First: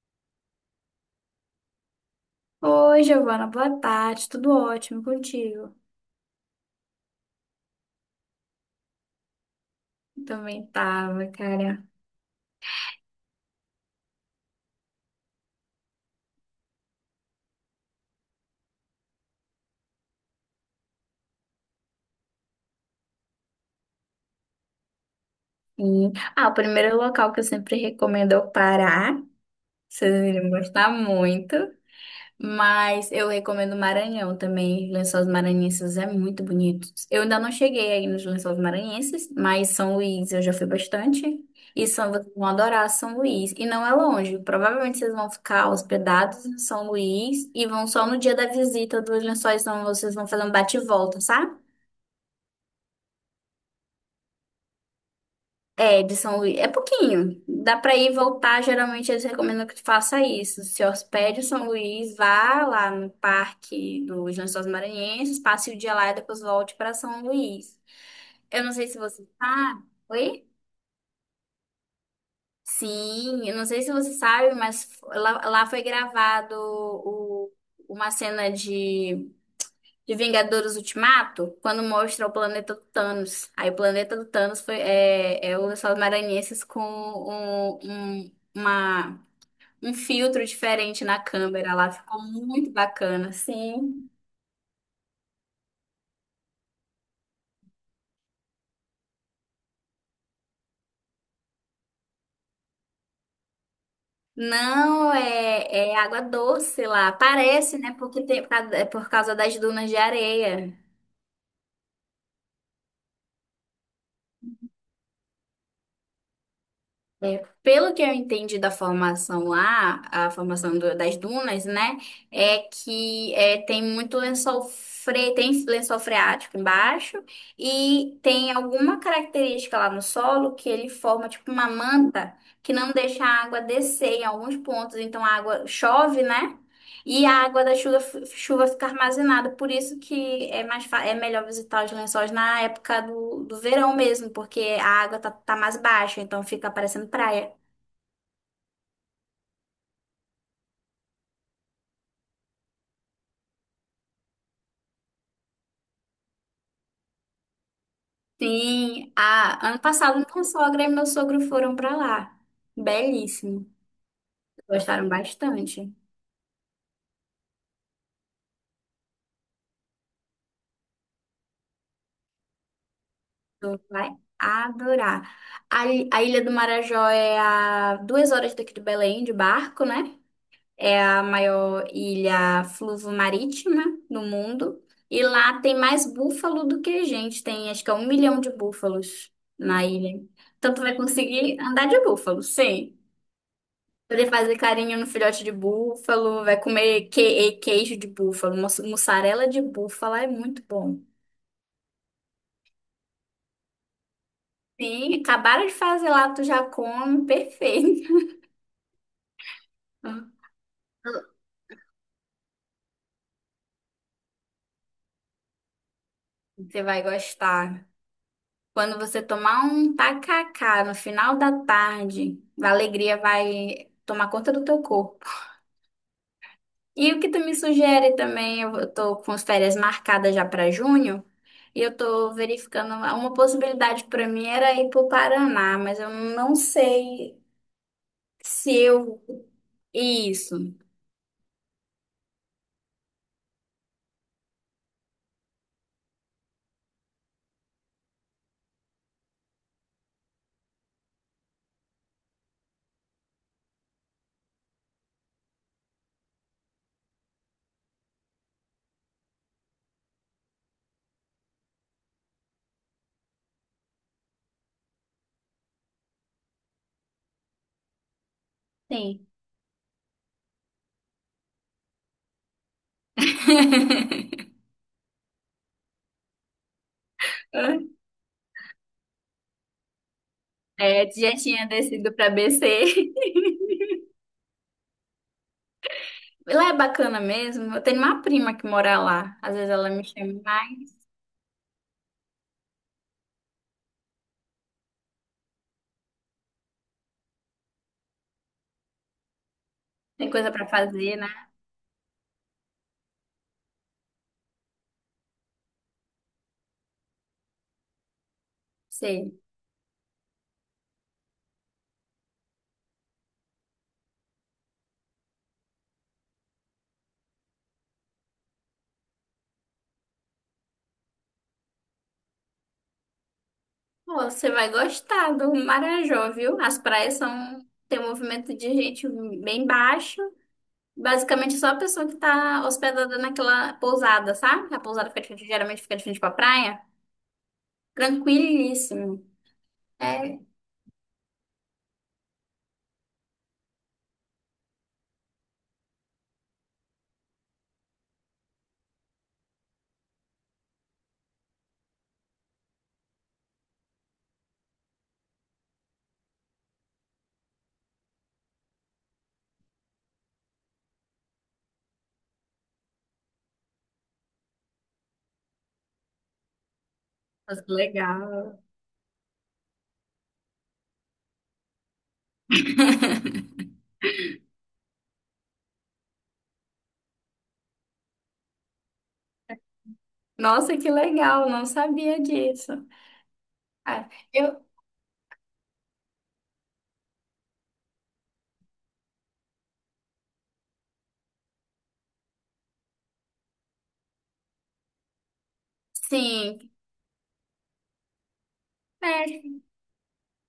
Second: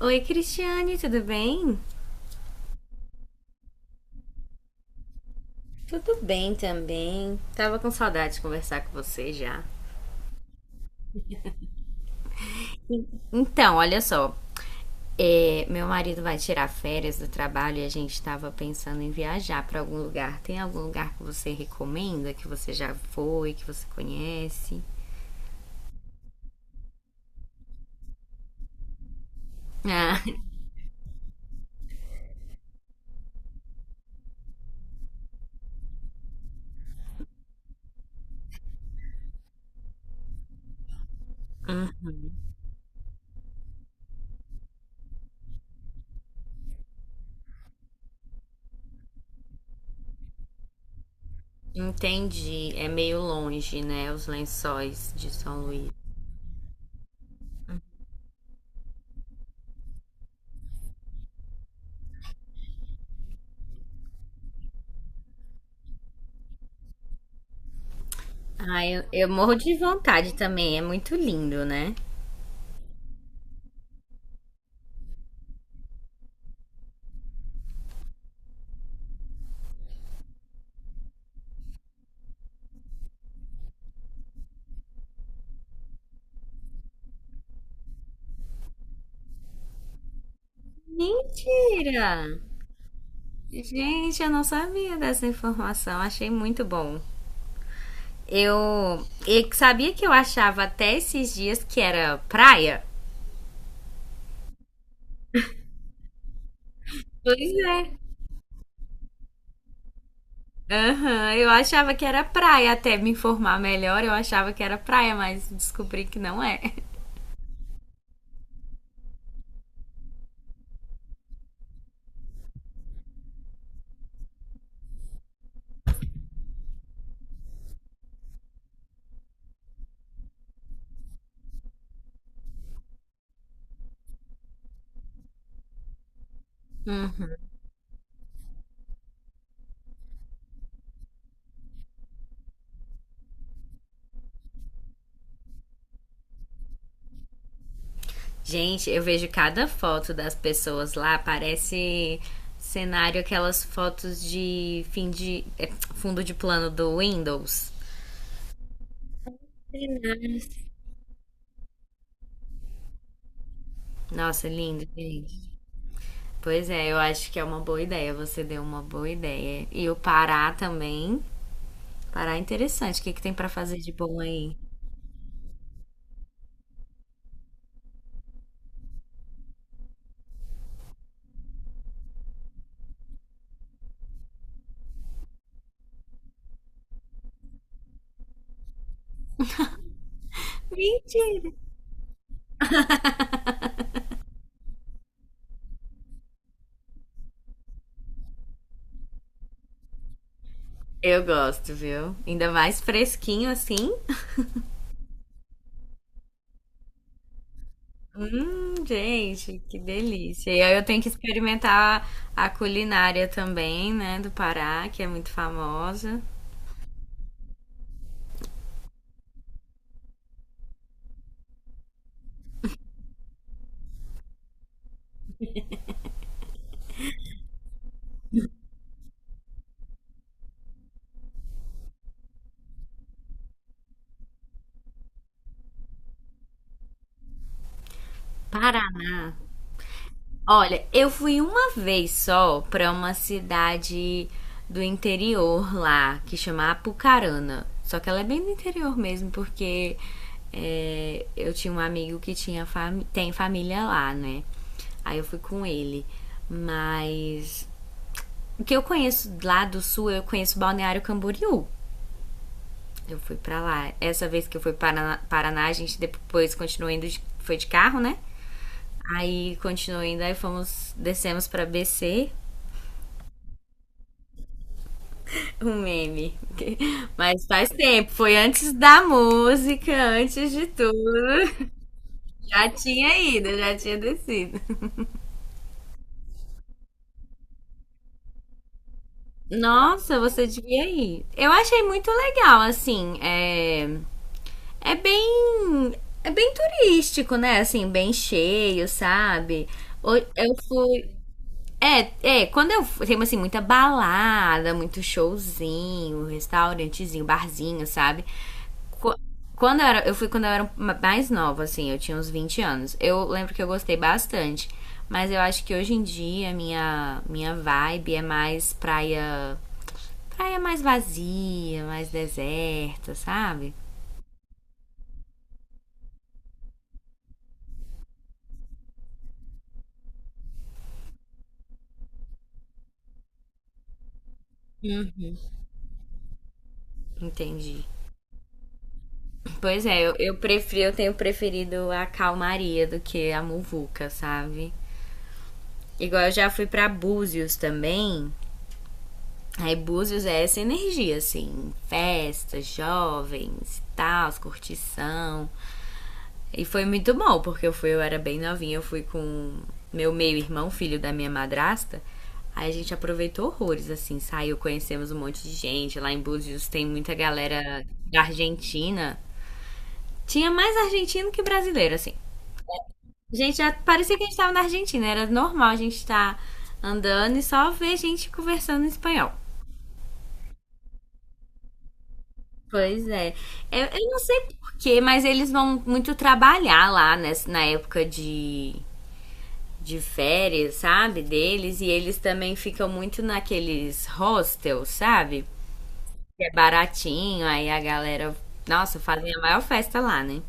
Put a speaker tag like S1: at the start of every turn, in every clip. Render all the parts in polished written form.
S1: Oi, Cristiane, tudo bem?
S2: Oi, Giovana, boa tarde, tudo ótimo contigo?
S1: Tudo bem também. Tava com saudade de conversar com você já.
S2: Também tava, cara.
S1: Então, olha só. Meu marido vai tirar férias do trabalho e a gente tava pensando em viajar pra algum lugar. Tem algum lugar que você recomenda, que você já foi, que você conhece?
S2: E- Ah, o primeiro local que eu sempre recomendo é o Pará. Vocês
S1: Ah,
S2: iriam gostar muito. Mas eu recomendo Maranhão também. Lençóis Maranhenses é muito bonito. Eu ainda não cheguei aí nos Lençóis Maranhenses, mas São Luís eu já fui bastante. E são, vocês vão adorar São Luís. E não é longe. Provavelmente vocês vão ficar hospedados em São Luís e vão só no dia da visita dos lençóis, então vocês vão fazer um bate e volta, sabe?
S1: entendi. É meio longe, né? Os lençóis de São Luís.
S2: É, de São Luís. É pouquinho. Dá pra ir e voltar. Geralmente eles recomendam que tu faça isso. Se hospede em São Luís, vá lá no Parque dos Lençóis Maranhenses, passe o dia lá e depois volte pra São Luís. Eu não
S1: Ah,
S2: sei se
S1: eu,
S2: você
S1: eu morro de
S2: sabe.
S1: vontade
S2: Oi?
S1: também. É muito lindo, né?
S2: Sim, eu não sei se você sabe, mas lá foi gravado uma cena de Vingadores Ultimato, quando mostra o planeta do Thanos. Aí o planeta do Thanos é o lençóis maranhenses com um filtro diferente na câmera lá.
S1: Mentira!
S2: Ficou muito bacana, sim.
S1: Gente, eu não sabia dessa informação. Achei muito bom. Eu, eu sabia que eu achava até esses dias que era praia.
S2: Não, é água doce lá.
S1: Pois
S2: Parece, né?
S1: é.
S2: Porque é por causa das dunas de areia.
S1: Aham, eu achava que era praia, até me informar melhor, eu achava que era praia, mas descobri que não é.
S2: É, pelo que eu entendi da formação lá, a formação das dunas, né, é que é, tem lençol freático embaixo e tem alguma característica lá no solo que ele forma tipo uma manta que não deixa a água descer em alguns pontos, então a água chove, né?
S1: Hum.
S2: E a água da chuva fica armazenada, por isso que é melhor visitar os lençóis na época do verão mesmo, porque a água tá mais baixa, então fica parecendo praia.
S1: Gente, eu vejo cada foto das pessoas lá, parece cenário, aquelas fotos de fim fundo de plano do Windows.
S2: Sim, ano passado minha sogra e meu sogro foram pra lá. Belíssimo.
S1: Nossa, lindo,
S2: Gostaram
S1: gente.
S2: bastante.
S1: Pois é, eu acho que é uma boa ideia. Você deu uma boa ideia. E o Pará também. Pará é interessante. O que tem pra fazer
S2: Tu
S1: de
S2: vai
S1: bom aí?
S2: adorar. A Ilha do Marajó é a 2 horas daqui de Belém, de barco, né? É a maior ilha fluvomarítima marítima do mundo. E lá tem mais búfalo do que gente. Tem acho que é 1 milhão de búfalos na ilha. Então tu vai
S1: Mentira.
S2: conseguir andar de búfalo, sim. Poder fazer carinho no filhote de búfalo, vai comer queijo de búfalo, mussarela de búfalo, é muito bom.
S1: Eu gosto, viu? Ainda mais fresquinho assim.
S2: Sim, acabaram de fazer lá, tu já come, perfeito.
S1: Gente, que delícia. E aí eu tenho que experimentar a culinária também, né, do Pará, que é muito famosa.
S2: Você vai gostar. Quando você tomar um tacacá no final da tarde, a alegria vai tomar conta do teu corpo. E o que tu me sugere também, eu tô com as férias marcadas já para junho, e eu tô verificando uma possibilidade para mim era ir pro Paraná, mas eu não sei se eu
S1: Paraná.
S2: isso.
S1: Olha, eu fui uma vez só pra uma cidade do interior lá, que chama Apucarana. Só que ela é bem do interior mesmo, porque é, eu tinha um amigo que tinha tem família lá, né? Aí eu fui com ele. Mas o que eu conheço lá do sul, eu conheço Balneário Camboriú. Eu fui pra lá. Essa vez que eu fui para Paraná, a gente depois continuou indo, foi de carro, né?
S2: Sim.
S1: Aí continuou indo, aí fomos, descemos pra BC. Um meme. Mas faz tempo, foi antes da música, antes de
S2: É, já
S1: tudo.
S2: tinha descido para
S1: Já
S2: BC.
S1: tinha ido, já tinha descido.
S2: Lá é bacana mesmo. Eu tenho uma prima que mora lá. Às vezes ela me
S1: Nossa,
S2: chama.
S1: você devia ir. Eu achei muito legal, assim, é bem, é bem turístico, né? Assim, bem cheio, sabe? Ho-
S2: Tem coisa
S1: Eu
S2: pra
S1: fui,
S2: fazer, né?
S1: É, é, quando eu tenho assim muita balada, muito showzinho, restaurantezinho, barzinho, sabe? Qu-
S2: Sei.
S1: Quando eu era, eu fui quando eu era mais nova, assim, eu tinha uns 20 anos. Eu lembro que eu gostei bastante, mas eu acho que hoje em dia minha vibe é mais praia, praia mais vazia, mais deserta, sabe?
S2: Pô, você vai gostar do Marajó, viu? As praias são. Tem um movimento de gente bem baixo. Basicamente, é só a pessoa que tá hospedada naquela pousada, sabe? A pousada fica de frente- geralmente fica de frente pra praia.
S1: Entendi.
S2: Tranquilíssimo.
S1: Pois é, eu
S2: É.
S1: prefiro, eu tenho preferido a calmaria do que a muvuca, sabe? Igual eu já fui pra Búzios também. Aí Búzios é essa energia, assim, festas, jovens, tal, curtição. E foi muito bom, porque eu fui, eu era bem novinha, eu fui com meu meio-irmão, filho da minha madrasta. Aí a gente aproveitou horrores, assim, saiu, conhecemos um monte de gente. Lá em Búzios tem muita
S2: Nossa, que
S1: galera da
S2: legal.
S1: Argentina. Tinha mais argentino que brasileiro, assim. Gente, já parecia que a gente estava na Argentina. Era normal a gente estar andando e só ver gente conversando em espanhol.
S2: Nossa, que legal. Não sabia disso.
S1: Pois é. Eu,
S2: Ah,
S1: eu não sei
S2: eu.
S1: porquê, mas eles vão muito trabalhar lá na época de férias, sabe? Deles. E eles também ficam muito naqueles hostels, sabe? Que é
S2: Sim.
S1: baratinho, aí a galera. Nossa, fazem a
S2: É.
S1: maior festa lá, né?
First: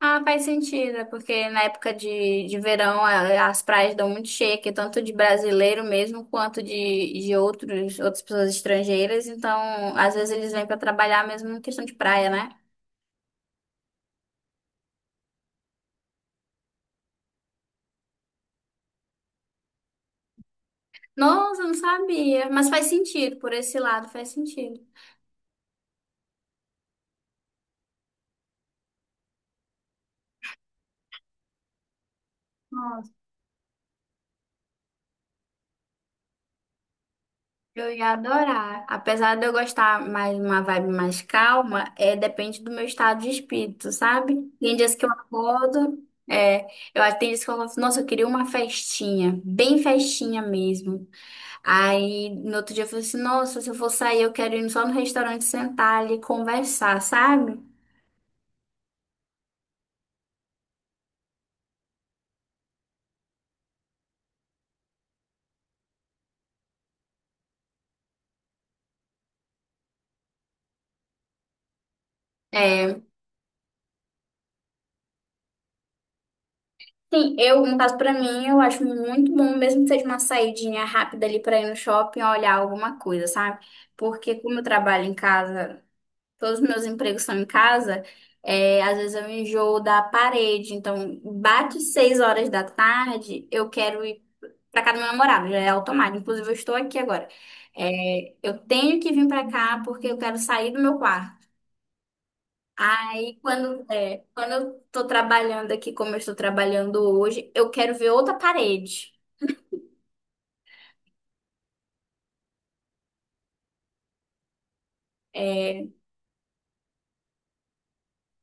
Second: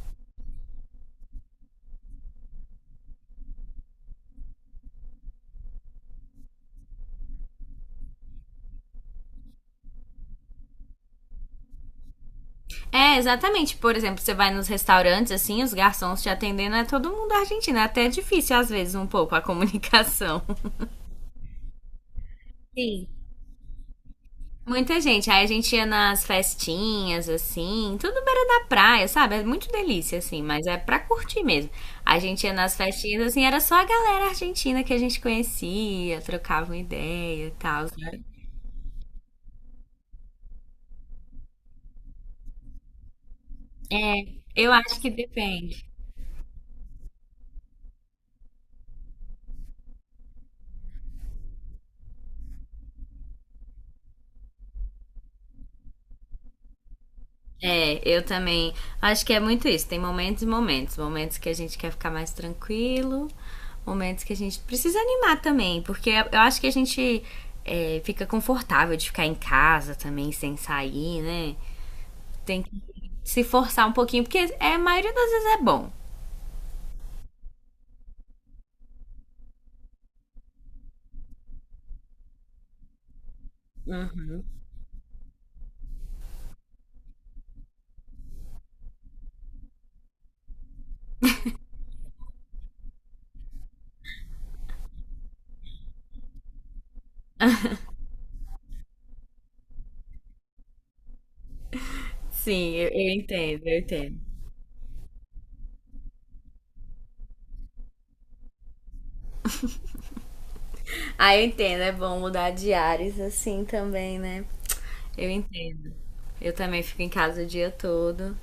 S2: Ah, faz sentido, é porque na época de verão as praias dão muito cheia, aqui, tanto de brasileiro mesmo quanto de outras pessoas estrangeiras. Então, às vezes eles vêm para trabalhar mesmo em questão de praia, né?
S1: É, exatamente. Por exemplo, você vai nos restaurantes, assim, os garçons te atendendo, é todo mundo argentino. É até difícil, às vezes, um pouco a comunicação.
S2: Nossa, eu não sabia, mas faz
S1: Sim.
S2: sentido, por esse lado faz sentido.
S1: Muita gente. Aí a gente ia nas festinhas, assim, tudo beira da praia, sabe? É muito delícia, assim, mas é pra curtir mesmo. A gente ia nas festinhas, assim, era só a galera argentina que a gente conhecia, trocava uma ideia e tal,
S2: Eu ia
S1: sabe?
S2: adorar. Apesar de eu gostar mais uma vibe mais calma, é depende do meu estado de espírito,
S1: É,
S2: sabe?
S1: eu
S2: Tem dias
S1: acho
S2: que
S1: que
S2: eu
S1: depende.
S2: acordo, é, tem dias que eu falo, assim, nossa, eu queria uma festinha, bem festinha mesmo. Aí no outro dia eu falei assim, nossa, se eu for sair, eu quero ir só no restaurante sentar ali e conversar, sabe?
S1: É, eu também acho que é muito isso. Tem momentos e momentos. Momentos que a gente quer ficar mais tranquilo, momentos que a gente precisa animar também, porque eu acho que a gente fica confortável de ficar em casa também, sem sair, né? Tem que
S2: É,
S1: se forçar um pouquinho, porque é, a maioria das vezes é bom.
S2: sim, eu, no caso pra mim, eu acho muito bom, mesmo que seja uma saidinha rápida ali pra ir no shopping olhar alguma coisa, sabe?
S1: Uhum.
S2: Porque como eu trabalho em casa todos os meus empregos são em casa, é, às vezes eu enjoo da parede. Então, bate 6 horas da tarde, eu quero ir pra casa do meu namorado, já é automático. Inclusive, eu estou aqui agora. É, eu tenho que vir pra cá porque eu quero sair do meu quarto.
S1: Sim, eu
S2: Aí,
S1: entendo, eu
S2: quando,
S1: entendo.
S2: é, quando eu tô trabalhando aqui, como eu estou trabalhando hoje, eu quero ver outra parede.
S1: Ah, eu entendo, é bom mudar de ares assim também, né? Eu
S2: É,
S1: entendo. Eu também fico em casa o dia todo.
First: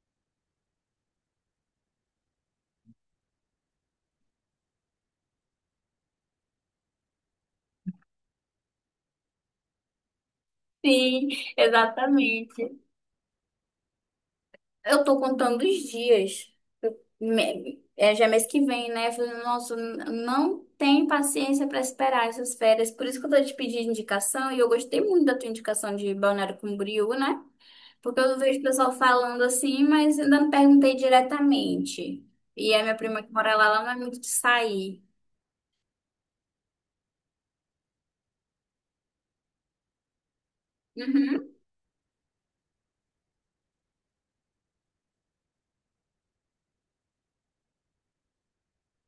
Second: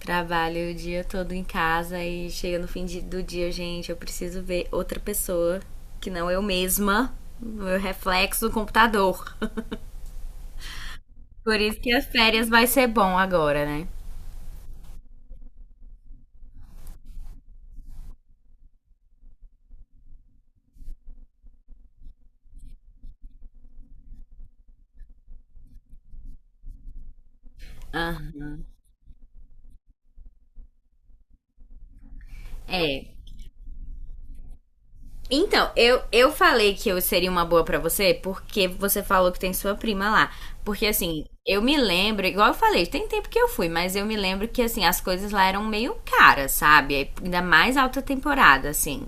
S1: Trabalho o dia todo em casa e chega no do dia, gente, eu preciso ver outra pessoa que não eu mesma, meu reflexo do computador.
S2: sim,
S1: Por isso que as férias vai
S2: exatamente.
S1: ser bom agora, né?
S2: Eu tô contando os dias. É já é mês que vem, né? Eu falei, nossa, não tem paciência para esperar essas férias. Por isso que eu tô te pedindo indicação e eu gostei muito da tua indicação de Balneário Camboriú, né?
S1: Ah,
S2: Porque eu vejo o pessoal falando assim, mas ainda não perguntei diretamente. E a minha
S1: é.
S2: prima que mora lá, ela não é muito de sair.
S1: Então, eu falei que eu seria uma boa pra você porque você falou que tem sua prima lá. Porque assim,
S2: Uhum.
S1: eu me lembro, igual eu falei, tem tempo que eu fui, mas eu me lembro que assim, as coisas lá eram meio caras, sabe? Ainda mais alta temporada, assim.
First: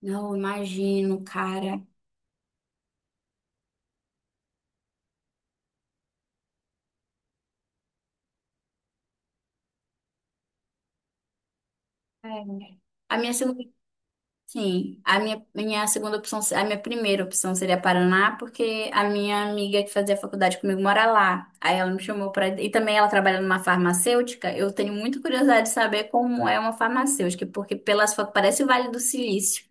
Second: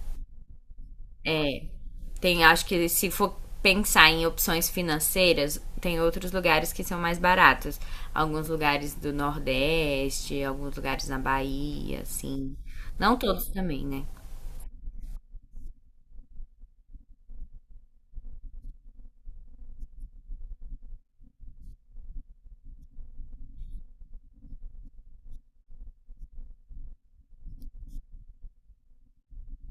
S2: Não, imagino,
S1: É,
S2: cara.
S1: tem, acho que se for pensar em opções financeiras, tem outros lugares que são mais baratos. Alguns lugares do Nordeste, alguns lugares na Bahia,
S2: É.
S1: assim. Não
S2: A minha
S1: todos
S2: segunda
S1: também, né?
S2: Sim, minha segunda opção, a minha primeira opção seria Paraná, porque a minha amiga que fazia faculdade comigo mora lá. Aí ela me chamou para e também ela trabalha numa farmacêutica. Eu tenho muita curiosidade de saber como é uma farmacêutica, porque pelas fotos parece o Vale do Silício.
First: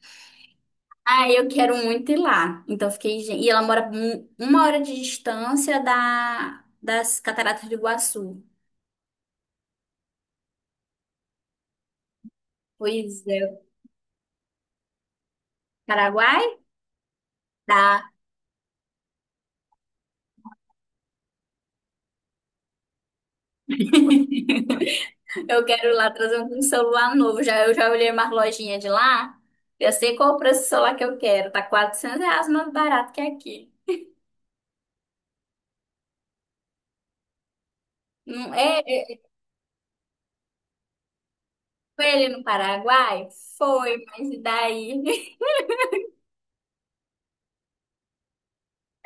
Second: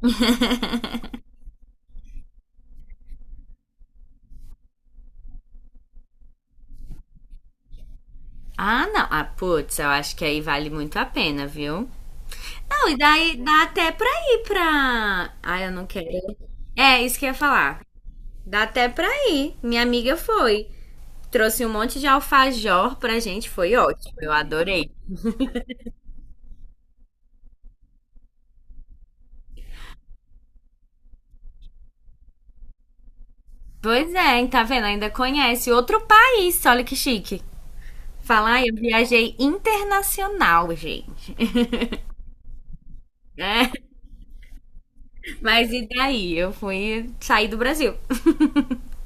S2: Ah, eu quero muito ir lá. Então fiquei, "Gen-" e ela mora 1 hora de distância da das Cataratas do Iguaçu.
S1: Ah, não. Ah, putz, eu acho que aí vale muito a pena, viu? Não, e
S2: Pois
S1: daí
S2: é,
S1: dá até pra ir pra. Ah, eu não quero.
S2: Paraguai?
S1: É, isso que eu ia falar.
S2: Tá.
S1: Dá até pra ir. Minha amiga foi. Trouxe um monte de alfajor pra gente, foi ótimo. Eu adorei.
S2: Eu quero lá trazer um celular novo. Já, eu já olhei umas lojinhas de lá. Eu sei qual o preço do celular que eu quero. Tá R$ 400 mais barato que aqui.
S1: Pois é, hein, tá vendo? Ainda conhece outro país, olha que chique.
S2: Não
S1: Falar, eu
S2: é?
S1: viajei internacional, gente.
S2: Foi ele no Paraguai?
S1: Né?
S2: Foi, mas e daí?
S1: Mas e daí? Eu fui sair do Brasil.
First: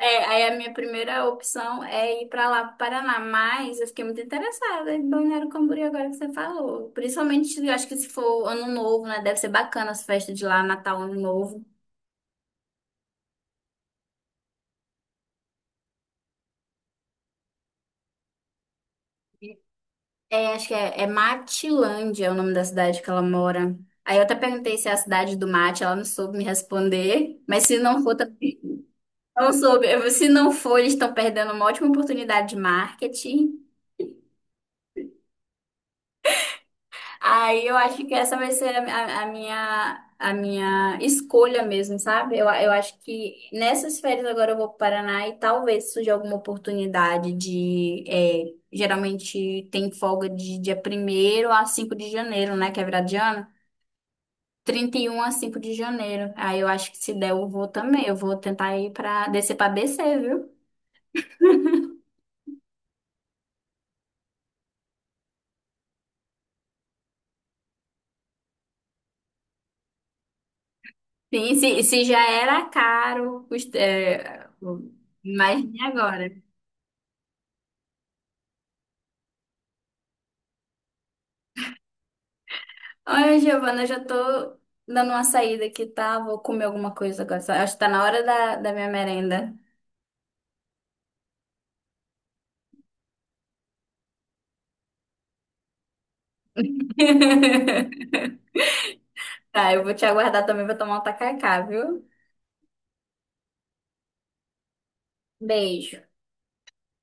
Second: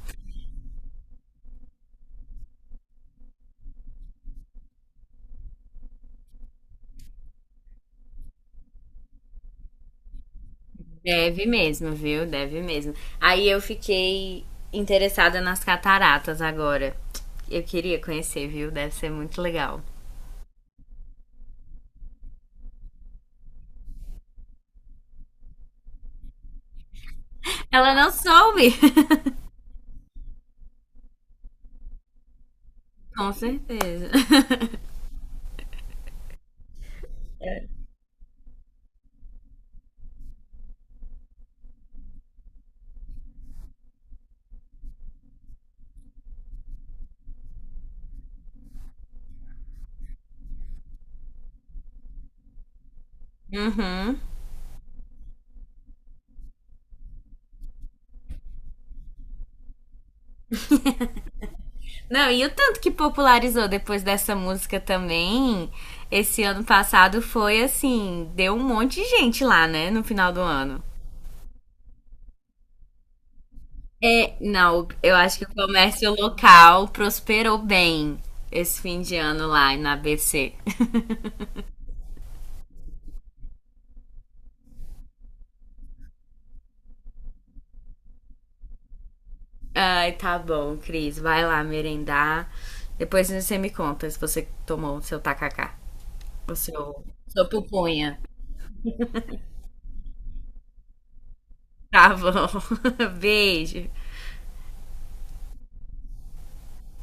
S2: É, aí a minha primeira opção é ir pra lá, pro Paraná. Mas eu fiquei muito interessada em Balneário Camboriú agora que você falou. Principalmente, eu acho que se for ano novo, né? Deve ser bacana as festas de lá, Natal, ano
S1: Deve
S2: novo.
S1: mesmo, viu? Deve mesmo. Aí eu fiquei interessada nas cataratas agora. Eu queria conhecer, viu? Deve ser muito legal.
S2: É, acho que é, é Matilândia é o nome da cidade que ela mora. Aí eu até perguntei se é a cidade do mate, ela não soube me responder. Mas se
S1: Ela
S2: não
S1: não
S2: for, também
S1: soube.
S2: não soube. Eu- Se não for, eles estão perdendo uma ótima oportunidade de
S1: Com
S2: marketing.
S1: certeza.
S2: Aí eu acho que essa vai ser a minha escolha mesmo, sabe? Eu acho que nessas férias agora eu vou para o Paraná e talvez surja alguma oportunidade de. É, geralmente tem folga de dia 1º a 5 de janeiro, né? Que é virada de ano.
S1: Uhum.
S2: 31 a 5 de janeiro. Aí eu acho que se der, eu vou também. Eu vou tentar ir pra descer, viu?
S1: Não, e o tanto que popularizou depois dessa música também, esse ano passado foi assim, deu um monte de gente lá, né, no final do ano.
S2: Sim, se já era caro,
S1: É, não, eu acho que o
S2: imagine
S1: comércio
S2: agora.
S1: local prosperou bem esse fim de ano lá na ABC.
S2: Olha, Giovana, eu já tô dando uma saída aqui, tá? Vou comer alguma coisa agora. Só- Acho que tá na hora da minha merenda.
S1: Ai, tá bom, Cris, vai lá merendar. Depois você me conta se você tomou o seu tacacá, o seu, sua pupunha.
S2: Tá, eu vou te aguardar também, vou tomar um tacacá, viu?
S1: Tá bom. Beijo.
S2: Beijo.